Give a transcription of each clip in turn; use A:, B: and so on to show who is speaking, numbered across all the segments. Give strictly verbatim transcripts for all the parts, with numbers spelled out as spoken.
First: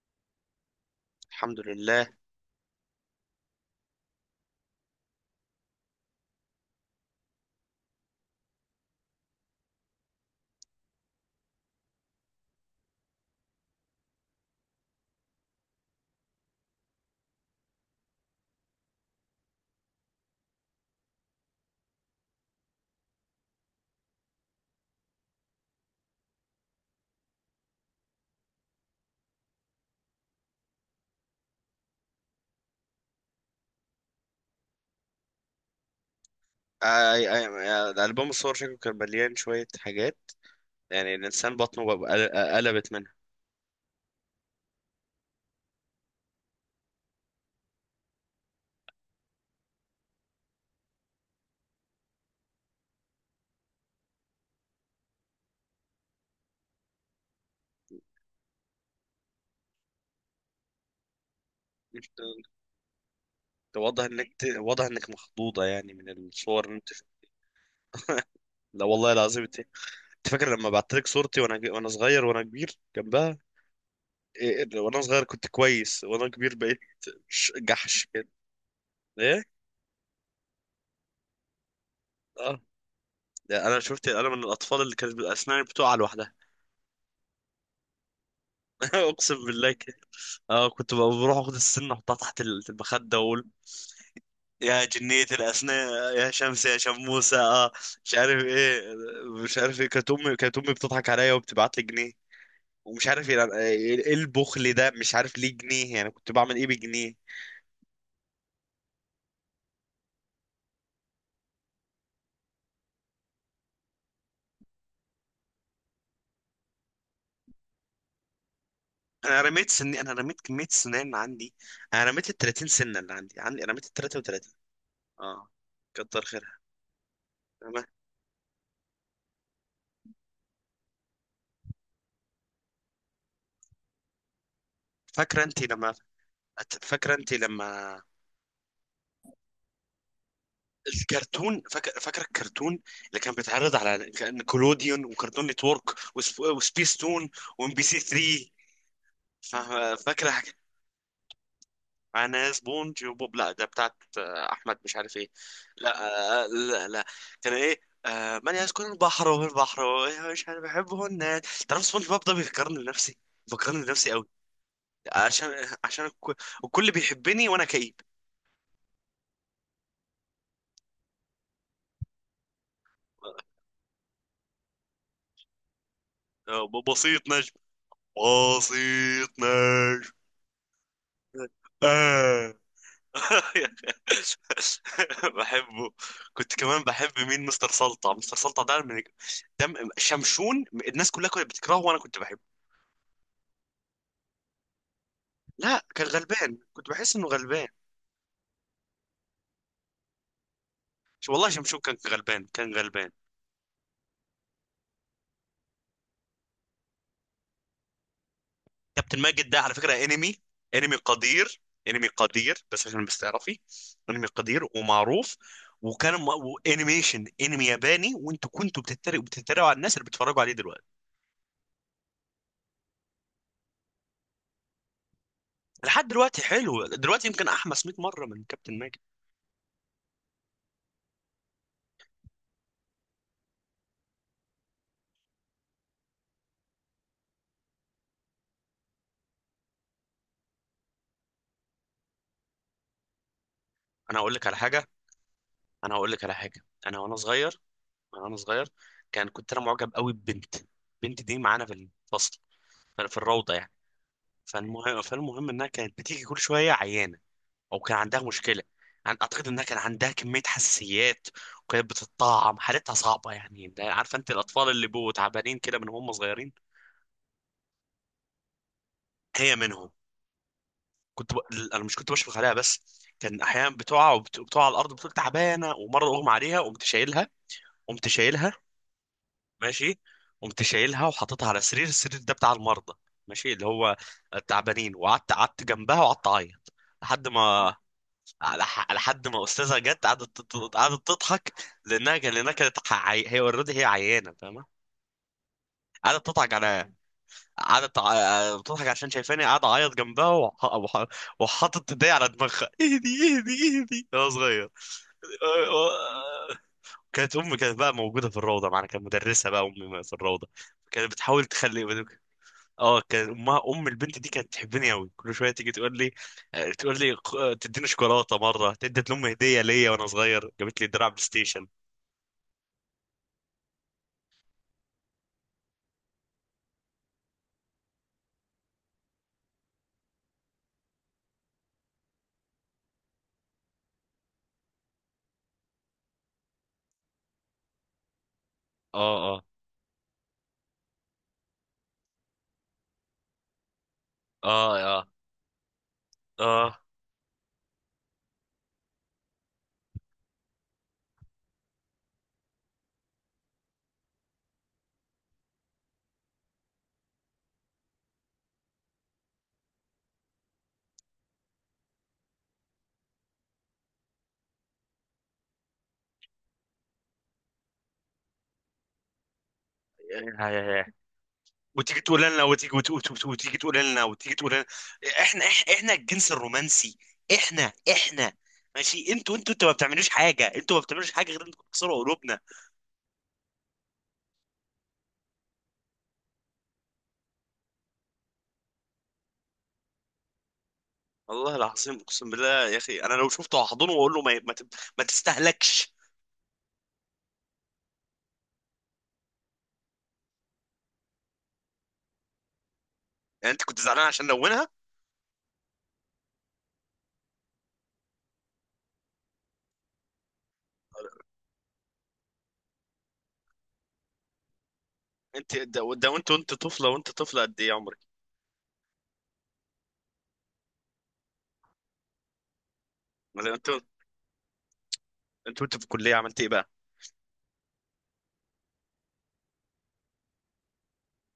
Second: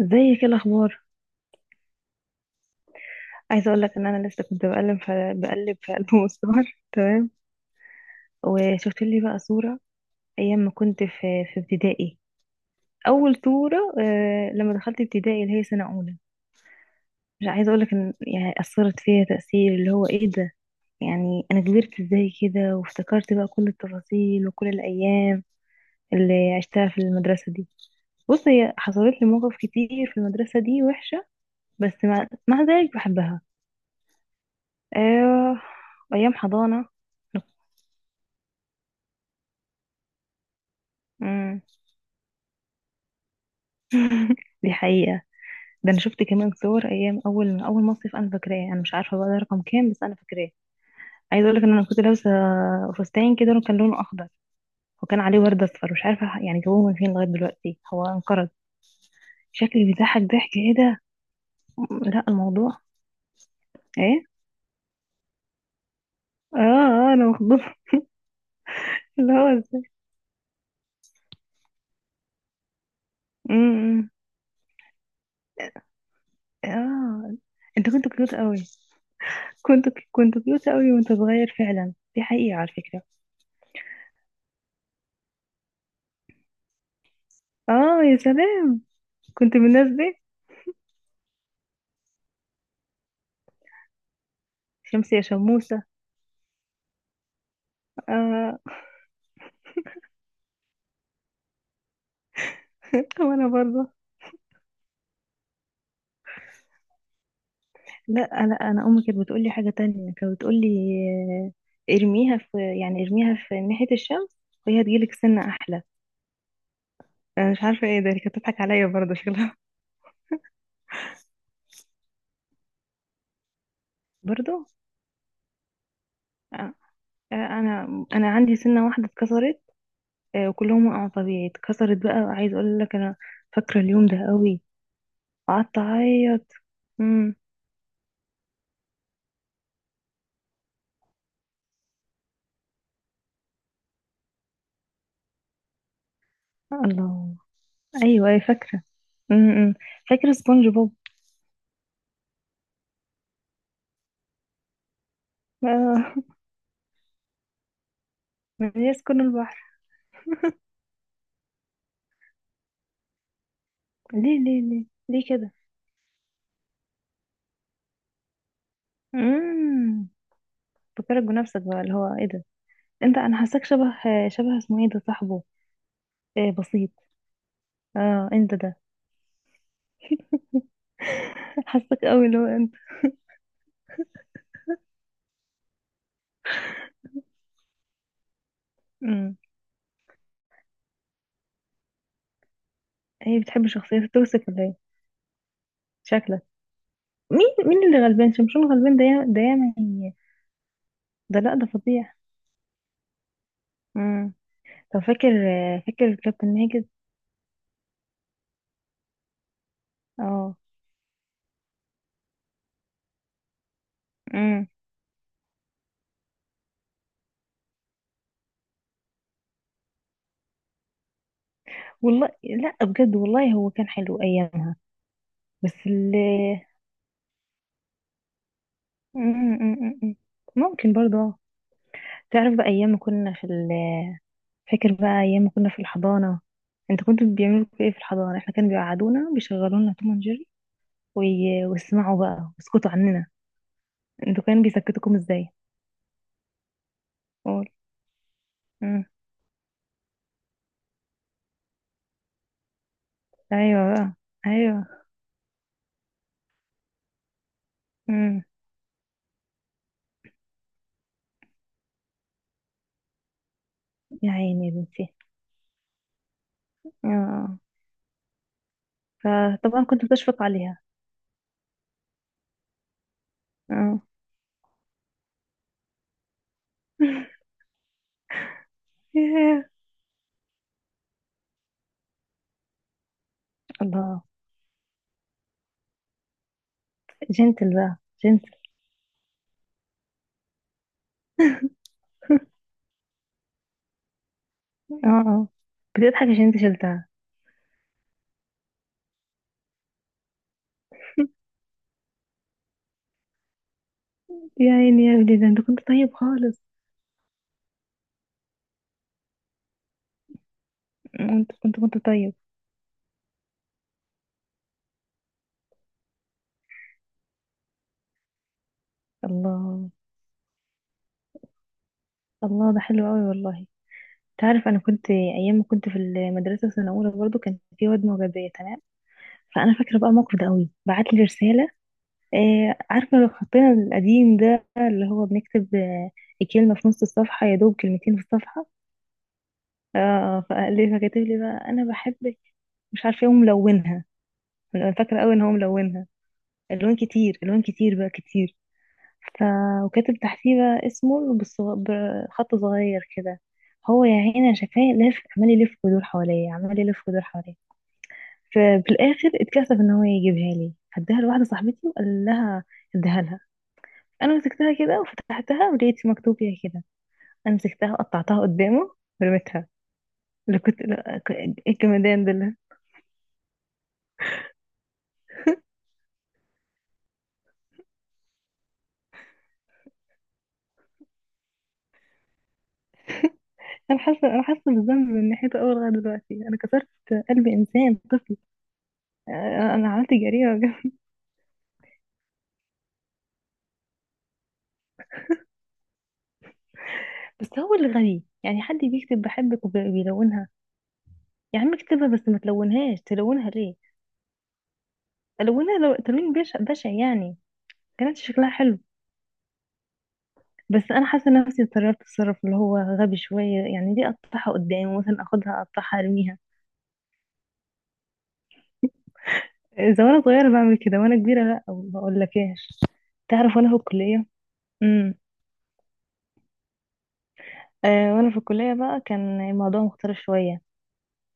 A: ازيك؟ ايه الاخبار؟
B: الحمد لله.
A: عايزه اقول لك ان انا لسه كنت بقلب في بقلب في البوم الصور تمام. وشفت لي بقى صوره ايام ما كنت في في ابتدائي. اول صوره، آه لما دخلت ابتدائي اللي هي سنه اولى. مش عايزه اقول لك ان يعني اثرت فيها تاثير اللي هو ايه ده. يعني انا كبرت ازاي كده، وافتكرت بقى كل التفاصيل وكل الايام اللي عشتها في المدرسه دي. بص، هي حصلت لي مواقف كتير في المدرسة دي وحشة، بس مع, مع ذلك بحبها. آه... أيام
B: آه،
A: حضانة.
B: آه، آه، آه، الألبوم الصور شكله كان مليان شوية حاجات. يعني الإنسان
A: امم.
B: بطنه بقى- آه، قلبت منها.
A: دي حقيقة. ده انا شفت كمان صور ايام اول اول مصيف، انا فاكراه. انا مش عارفة بقى ده رقم كام، بس انا فاكراه. عايزة اقول لك ان انا كنت لابسة فستان كده كان لونه اخضر، وكان عليه ورد اصفر. مش عارفة يعني جابوه من فين، لغاية دلوقتي هو انقرض. شكلي بيضحك ضحك، ايه ده؟ م- لا،
B: انت
A: الموضوع...
B: أنت واضح
A: ايه؟
B: انك ت- واضح انك مخضوضة يعني من
A: اه،
B: الصور اللي انت.
A: اه، انا مخضوضة.
B: لا والله
A: اللي
B: العظيم
A: هو
B: انت.
A: ازاي؟
B: أنت فاكر لما بعت لك صورتي وانا ج- وانا صغير وانا كبير جنبها؟
A: امم.
B: إيه، وانا صغير كنت كويس وانا كبير بقيت
A: اه،
B: ش-
A: انت
B: جحش
A: كنت
B: كده.
A: كيوت قوي.
B: ايه.
A: كنت كنت كيوت قوي وانت صغير، فعلا دي حقيقة
B: اه.
A: على فكرة.
B: ده انا شفت انا من الاطفال اللي كانت اسناني بتقع لوحدها.
A: اه، يا سلام.
B: اقسم
A: كنت من
B: بالله
A: الناس
B: كده.
A: دي.
B: اه، كنت بقى بروح اخد السن احطها تحت المخدة: يا
A: شمس يا
B: جنية
A: شموسة.
B: الأسنان، يا شمس، يا شموسة، اه مش عارف
A: آه.
B: ايه. مش عارف ايه، كانت امي كانت امي بتضحك عليا وبتبعت لي جنيه. ومش عارف ايه،
A: وانا
B: يعني
A: برضه.
B: ايه، إيه البخل ده؟ مش عارف ليه جنيه، يعني كنت بعمل ايه بجنيه؟
A: لا، لا، انا امي كانت بتقول لي حاجه تانية. كانت بتقول لي، آه، ارميها في يعني ارميها في ناحيه الشمس، وهي هتجيلك سنه احلى. انا مش عارفه ايه ده، هي كانت بتضحك عليا برضه
B: انا
A: شكلها.
B: رميت سني، انا رميت كمية سنان عندي. انا رميت ال ثلاثين سنة اللي عندي عندي رميت ال ثلاثة وثلاثين.
A: برضه.
B: اه، كتر خيرها.
A: آه. آه،
B: تمام.
A: انا انا عندي سنه واحده اتكسرت. آه، وكلهم وقعوا طبيعي، اتكسرت بقى. عايز اقول لك، انا فاكره اليوم ده قوي.
B: فاكرة انت
A: قعدت
B: لما
A: اعيط.
B: فاكرة انت
A: امم.
B: لما الكرتون، فاكر فاكر الكرتون اللي كان بيتعرض على، كان كولوديون وكرتون نتورك وسب... وسبيس تون
A: الله.
B: وام بي سي
A: ايوه، أيوة،
B: ثري؟
A: فاكره. امم.
B: فا- فاكر
A: فاكره
B: حاجه؟
A: سبونج بوب.
B: انا سبونج وبوب، لا ده بتاعت آه، احمد مش عارف ايه. لا،
A: آه.
B: آه، لا لا. كان ايه؟ آه، من
A: من
B: يسكن
A: يسكن
B: البحر وهو
A: البحر.
B: البحر. مش عارف، بحبه. الناس تعرف سبونج بوب ده بيفكرني بنفسي، بيفكرني بنفسي قوي.
A: ليه، ليه، ليه؟ ليه كده؟
B: عشان، عشان الك- الكل بيحبني وانا كئيب.
A: امم. فكرك بنفسك بقى، اللي هو ايه ده. انت انا حاساك شبه شبه، اسمه ايه، ده صاحبه؟ إيه،
B: آه،
A: بسيط.
B: بسيط نجم،
A: اه، انت ده.
B: بسيط نجم.
A: حاساك قوي اللي هو
B: آه
A: انت.
B: بحبه. كنت كمان بحب مين؟ مستر سلطع، مستر سلطع ده من
A: امم.
B: دم شمشون. الناس كلها كانت بتكرهه وانا كنت بحبه.
A: هي بتحب شخصيته توسك ولا ايه؟
B: لا كان
A: شكلك.
B: غلبان، كنت بحس انه غلبان.
A: مين، مين اللي غلبان؟ شمشون غلبان؟ ده يا- ده ياما هي-
B: شو
A: ده
B: والله،
A: لا، ده
B: شمشون كان
A: فظيع.
B: غلبان كان غلبان
A: امم. طب فاكر فاكر كابتن ماجد؟
B: كابتن ماجد ده على فكرة انمي،
A: اه.
B: انمي قدير. انمي قدير بس عشان بس تعرفي، انمي قدير
A: امم.
B: ومعروف. وكان م- وانيميشن انمي ياباني، وانتوا كنتوا بتتريقوا بتتريقوا على الناس اللي بيتفرجوا عليه دلوقتي.
A: والله لا، بجد والله هو كان حلو ايامها. بس
B: لحد
A: اللي...
B: دلوقتي حلو، دلوقتي يمكن احمس مئة مرة من كابتن ماجد.
A: مم، مم، مم، مم. ممكن برضه. آه. تعرف بقى ايام ما كنا في ال... فاكر بقى ايام ما كنا في الحضانه؟ انت كنت بيعملوا فيكوا ايه في الحضانه؟ احنا كانوا بيقعدونا، بيشغلونا توم اند جيري، وي- ويسمعوا بقى ويسكتوا عننا.
B: انا هقول
A: انتوا
B: لك على
A: كانوا
B: حاجه
A: بيسكتوكم ازاي؟
B: انا هقول لك على حاجه. انا وانا صغير
A: قول.
B: انا وانا صغير،
A: مم.
B: كان كنت انا معجب قوي ببنت. البنت دي معانا في الفصل، في في الروضه يعني.
A: ايوه بقى.
B: فالمهم
A: ايوه.
B: فالمهم انها كانت بتيجي كل شويه عيانه، او كان عندها
A: مم.
B: مشكله. عن- اعتقد انها كان عندها كميه حساسيات وكانت بتتطعم. حالتها صعبه يعني، انت عارفه انت
A: يا عيني
B: الاطفال
A: يا
B: اللي بيبقوا
A: بنتي.
B: تعبانين كده من هم صغيرين؟
A: اه.
B: هي
A: فطبعا
B: منهم.
A: كنت بتشفق عليها.
B: كنت ب... انا مش كنت بشفق عليها بس، كان احيانا
A: اه.
B: بتقع وبتقع على الارض بتقول تعبانه. ومره اغمى عليها قمت شايلها. قمت شايلها
A: ياه.
B: ماشي. قمت شايلها وحاططها على سرير، السرير ده بتاع المرضى، ماشي، اللي هو
A: الله.
B: التعبانين. وقعدت قعدت جنبها وقعدت اعيط لحد
A: جنتل
B: ما
A: بقى. جنتل.
B: على ح- لحد ما استاذه جت قعدت تت- قعدت تضحك، لانها كان- لانها كانت عي... هي اوريدي، هي عيانه فاهمه.
A: اه، اه،
B: قعدت
A: بتضحك عشان
B: تضحك
A: انت
B: على
A: شلتها.
B: قعدت ع- بتضحك عشان شايفاني قاعد اعيط جنبها، وح... وح... وحاطط ايديا على دماغها: اهدي، اهدي، اهدي، انا صغير.
A: يا عيني يا ابني، ده انت كنت طيب خالص.
B: كانت امي، كانت بقى موجوده في الروضه معانا، كانت مدرسه بقى امي في الروضه، كانت بتحاول
A: انت كنت كنت
B: تخلي.
A: طيب.
B: اه، كان امها، ام البنت دي، كانت تحبني قوي. كل شويه تيجي تقول لي، آه، تقول لي خ- آه، تديني شوكولاته. مره ادت لامي هديه
A: الله،
B: ليا وانا صغير، جابت لي دراع بلاي ستيشن.
A: الله، ده حلو قوي والله. تعرف، انا كنت ايام ما كنت في المدرسه السنه الاولى برضو، كان في واد معجبيه تمام. فانا فاكره بقى الموقف ده قوي، بعت لي رساله. آه، عارفه لو حطينا القديم ده، اللي هو بنكتب، آه الكلمه في نص الصفحه، يا دوب كلمتين في الصفحه.
B: اه. اه.
A: اه، فقال لي فكتب لي بقى، انا بحبك، مش عارفه ايه، وملونها.
B: اه.
A: انا
B: اه.
A: فاكره قوي ان هو ملونها
B: اه.
A: الوان كتير، الوان كتير بقى كتير. ف وكاتب تحتيه بقى اسمه بالصغ- بخط صغير كده. هو يا عيني أنا شايفاه لف، عمال يلف ويدور حواليا، عمال يلف ويدور حواليا. ففي الاخر اتكسف ان هو يجيبها لي، هداها لواحده صاحبتي وقال لها اديها لها. انا مسكتها كده وفتحتها ولقيت مكتوب فيها كده، انا مسكتها وقطعتها قدامه ورميتها.
B: يا-
A: اللي
B: يا-
A: كنت
B: يا.
A: لا- ك- ايه
B: وتيجي تقول
A: الجمدان ده
B: لنا،
A: اللي-
B: وتيجي وت- وت- وت- وتيجي تقول لنا وتيجي تقول لنا: احنا، إح- احنا الجنس الرومانسي. احنا احنا ماشي، انتوا انتوا انتوا ما بتعملوش حاجه، انتوا ما بتعملوش حاجه غير انكم تكسروا قلوبنا.
A: انا حاسه انا حاسه بالذنب من ناحيته اول لغايه دلوقتي، انا كسرت قلب انسان طفل. آه، انا عملت جريمه بجد.
B: والله العظيم اقسم بالله يا اخي، انا لو شفته هحضنه واقول له ما ما ت- ما تستهلكش.
A: بس هو اللي غبي، يعني حد بيكتب بحبك وبيلونها؟ يا عم اكتبها بس، ما تلونهاش، تلونها
B: يعني انت
A: ليه؟
B: كنت زعلان عشان لونها؟
A: الونها لو تلوين بشع، بشع يعني. كانت شكلها حلو، بس انا حاسه نفسي اتطرفت تصرف اللي هو غبي شويه، يعني دي اقطعها قدامي مثلا،
B: انت
A: اخدها
B: ده
A: اقطعها
B: ده وانت
A: ارميها؟
B: وانت طفله، وانت طفله قد ايه عمرك؟
A: اذا وانا صغيره بعمل كده، وانا كبيره لا، ما اقولكاش.
B: ولا
A: تعرف
B: انت؟
A: وانا في الكليه... امم.
B: انت وانت في الكليه عملت ايه بقى؟
A: آه، وانا في الكليه بقى كان الموضوع مختلف شويه.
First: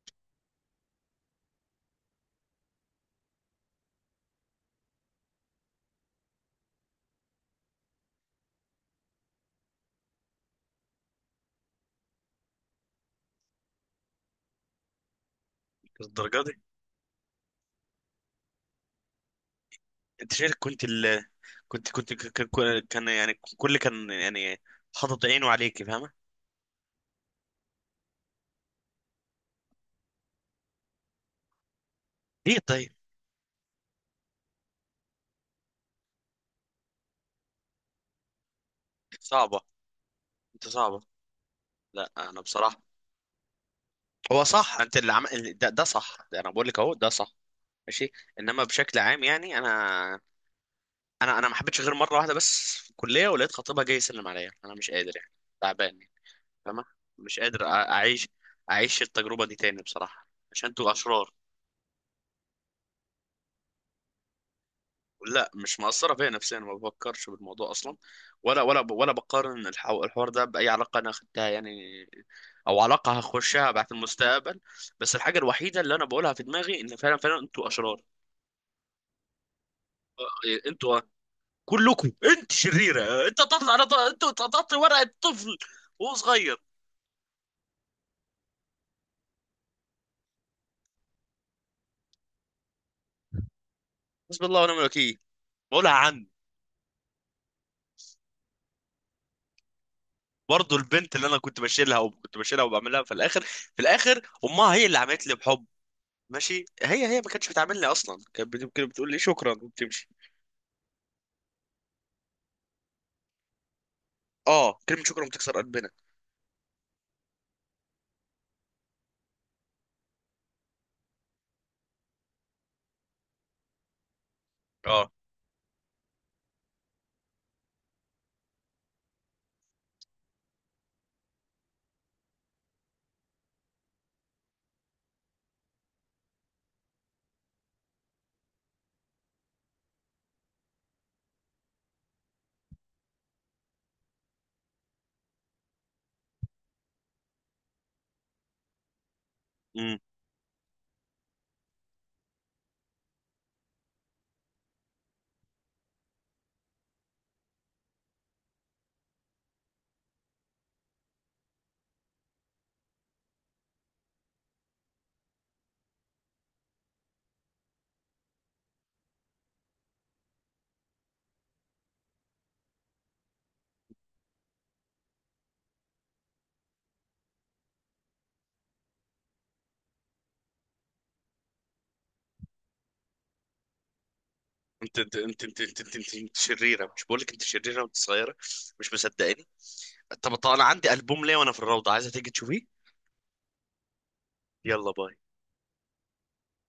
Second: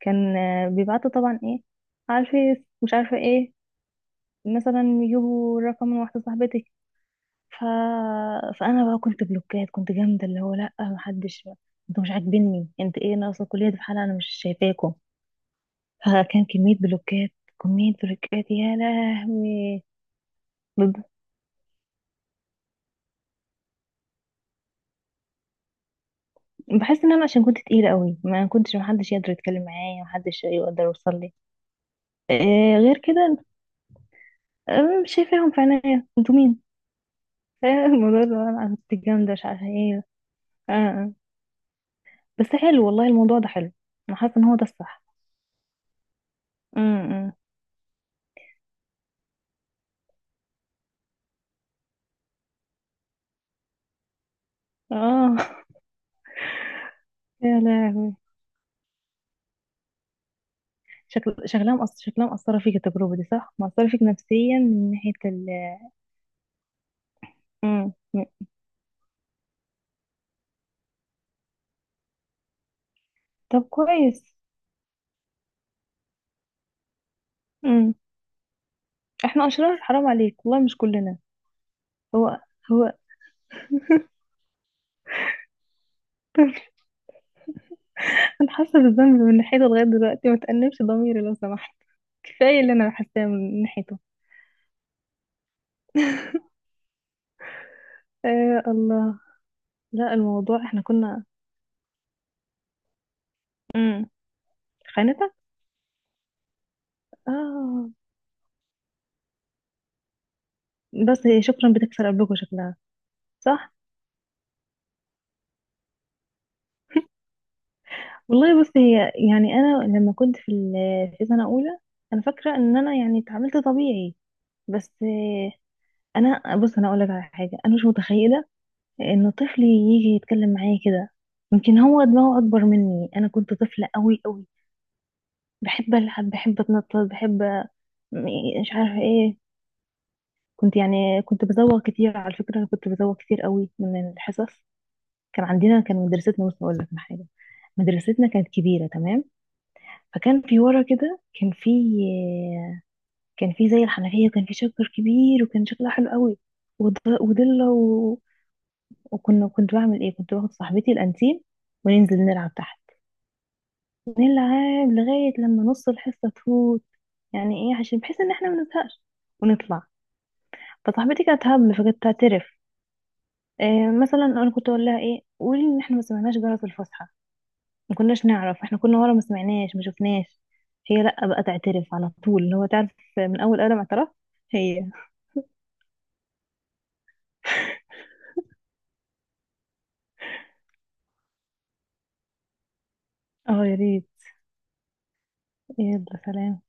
A: كان، آه بيبعتوا طبعا ايه على الفيس، مش عارفه ايه، مثلا يجيبوا رقم من واحده صاحبتي. ف... فانا بقى كنت بلوكات، كنت جامده اللي هو لا، محدش. انتوا مش عاجبيني، انت ايه ناقصه؟ الكليه دي في حالها، انا مش شايفاكم.
B: الدرجه
A: فكان
B: دي.
A: كمية بلوكات، كمية بلوكات يا لهوي.
B: انت شايف كنت
A: بب-
B: ال... كنت كنت ك- ك- كان يعني، كل كان يعني حاطط عينه عليك فاهمه.
A: بحس ان انا عشان كنت تقيلة قوي، ما كنتش محدش يقدر يتكلم معايا، محدش يقدر يوصل لي
B: ليه
A: آه
B: طيب؟
A: غير كده. آه، مش شايفاهم في عينيا، انتوا مين؟ آه، الموضوع اللي هو انا كنت جامدة، مش
B: صعبه،
A: عارفة ايه.
B: انت
A: آه،
B: صعبه.
A: آه.
B: لا انا
A: بس
B: بصراحه.
A: حلو والله الموضوع ده، حلو. انا حاسة
B: هو
A: ان هو ده
B: صح، انت
A: الصح.
B: اللي عم... ال- ده ده صح، ده انا بقول لك اهو ده
A: امم.
B: صح. ماشي، انما بشكل عام يعني انا، انا انا ما حبيتش غير مره واحده بس في الكليه، ولقيت خطيبها جاي يسلم عليا. انا مش قادر يعني،
A: اه.
B: تعبان. فاهمة، مش قادر
A: يا
B: أ-
A: لهوي.
B: أعيش، أعيش التجربة دي تاني بصراحة عشان انتوا أشرار.
A: شكل شكلها مأثر شكلها مأثرة فيك التجربة دي، صح؟ مأثرة فيك نفسيا من ناحية ال...
B: لا مش مأثرة فيا نفسيا، ما بفكرش بالموضوع
A: مم.
B: أصلا. ولا ولا ولا بقارن الحو- الحوار ده بأي علاقة أنا أخدتها يعني، أو علاقة
A: طب
B: هخشها بعد
A: كويس.
B: المستقبل. بس الحاجة الوحيدة اللي أنا بقولها في دماغي، إن فعلا فعلا انتوا أشرار.
A: احنا اشرار؟ حرام
B: آه،
A: عليك
B: إيه،
A: والله، مش
B: انتوا
A: كلنا.
B: كلكم.
A: هو
B: انت
A: هو
B: شريرة، آه، انت تطلع على ط- انتوا تقطعت ورقة طفل وهو صغير.
A: انا حاسه بالذنب من ناحيته لغايه دلوقتي، ما تأنبش ضميري لو سمحت. كفايه اللي انا حاساه من ناحيته.
B: بسم الله ونعم الوكيل، بقولها عن.
A: آه الله. لا، الموضوع
B: برضه
A: احنا
B: البنت
A: كنا...
B: اللي انا كنت بشيلها وكنت بشيلها وبعملها، في الاخر، في
A: امم.
B: الاخر امها هي اللي عملت لي
A: خانتك.
B: بحب. ماشي، هي هي ما كانتش بتعاملني
A: اه.
B: اصلا، كانت بت- كانت بتقول لي شكرا وبتمشي.
A: بس هي شكرا بتكسر قبلكوا شكلها. صح.
B: اه كلمه شكرا بتكسر قلبنا.
A: والله بص، هي يعني انا لما كنت في ال- في سنه اولى، انا فاكره ان انا يعني اتعاملت طبيعي، بس
B: اه.
A: آه. انا بص، انا اقول لك على حاجه، انا مش متخيله انه طفلي يجي يتكلم معايا كده. يمكن هو دماغه اكبر مني، انا كنت طفلة قوي قوي، بحب العب، بحب اتنطط، بحب... م- مش عارفة ايه. كنت يعني كنت بزوغ كتير على فكرة، انا كنت بزوغ كتير قوي من الحصص. كان عندنا كان مدرستنا، بص اقول لك على حاجة، مدرستنا كانت كبيرة تمام.
B: امم.
A: فكان في ورا كده، كان في كان في زي الحنفية، وكان في شجر كبير، وكان شكلها حلو قوي، وض- وضلة، و... وكنا، كنت بعمل ايه، كنت باخد صاحبتي الانتيم وننزل نلعب تحت، نلعب لغاية لما نص الحصة تفوت، يعني ايه عشان بحيث ان احنا ما نزهقش ونطلع. فصاحبتي كانت هبل، فكانت تعترف. إيه، مثلا انا كنت اقول لها، ايه قولي ان احنا ما سمعناش جرس الفسحة، ما كناش نعرف، احنا كنا ورا، ما سمعناش، ما شفناش. هي لا، بقى تعترف على طول، اللي هو تعرف، من اول قلم اعتراف. هي...
B: انت انت انت انت انت انت, انت, انت شريره، مش بقول لك انت شريره وانت صغيره؟ مش مصدقاني. طب طب انا عندي البوم ليه وانا في الروضه، عايزه تيجي تشوفيه؟
A: اه، يا ريت.
B: يلا باي.
A: يلا، سلام.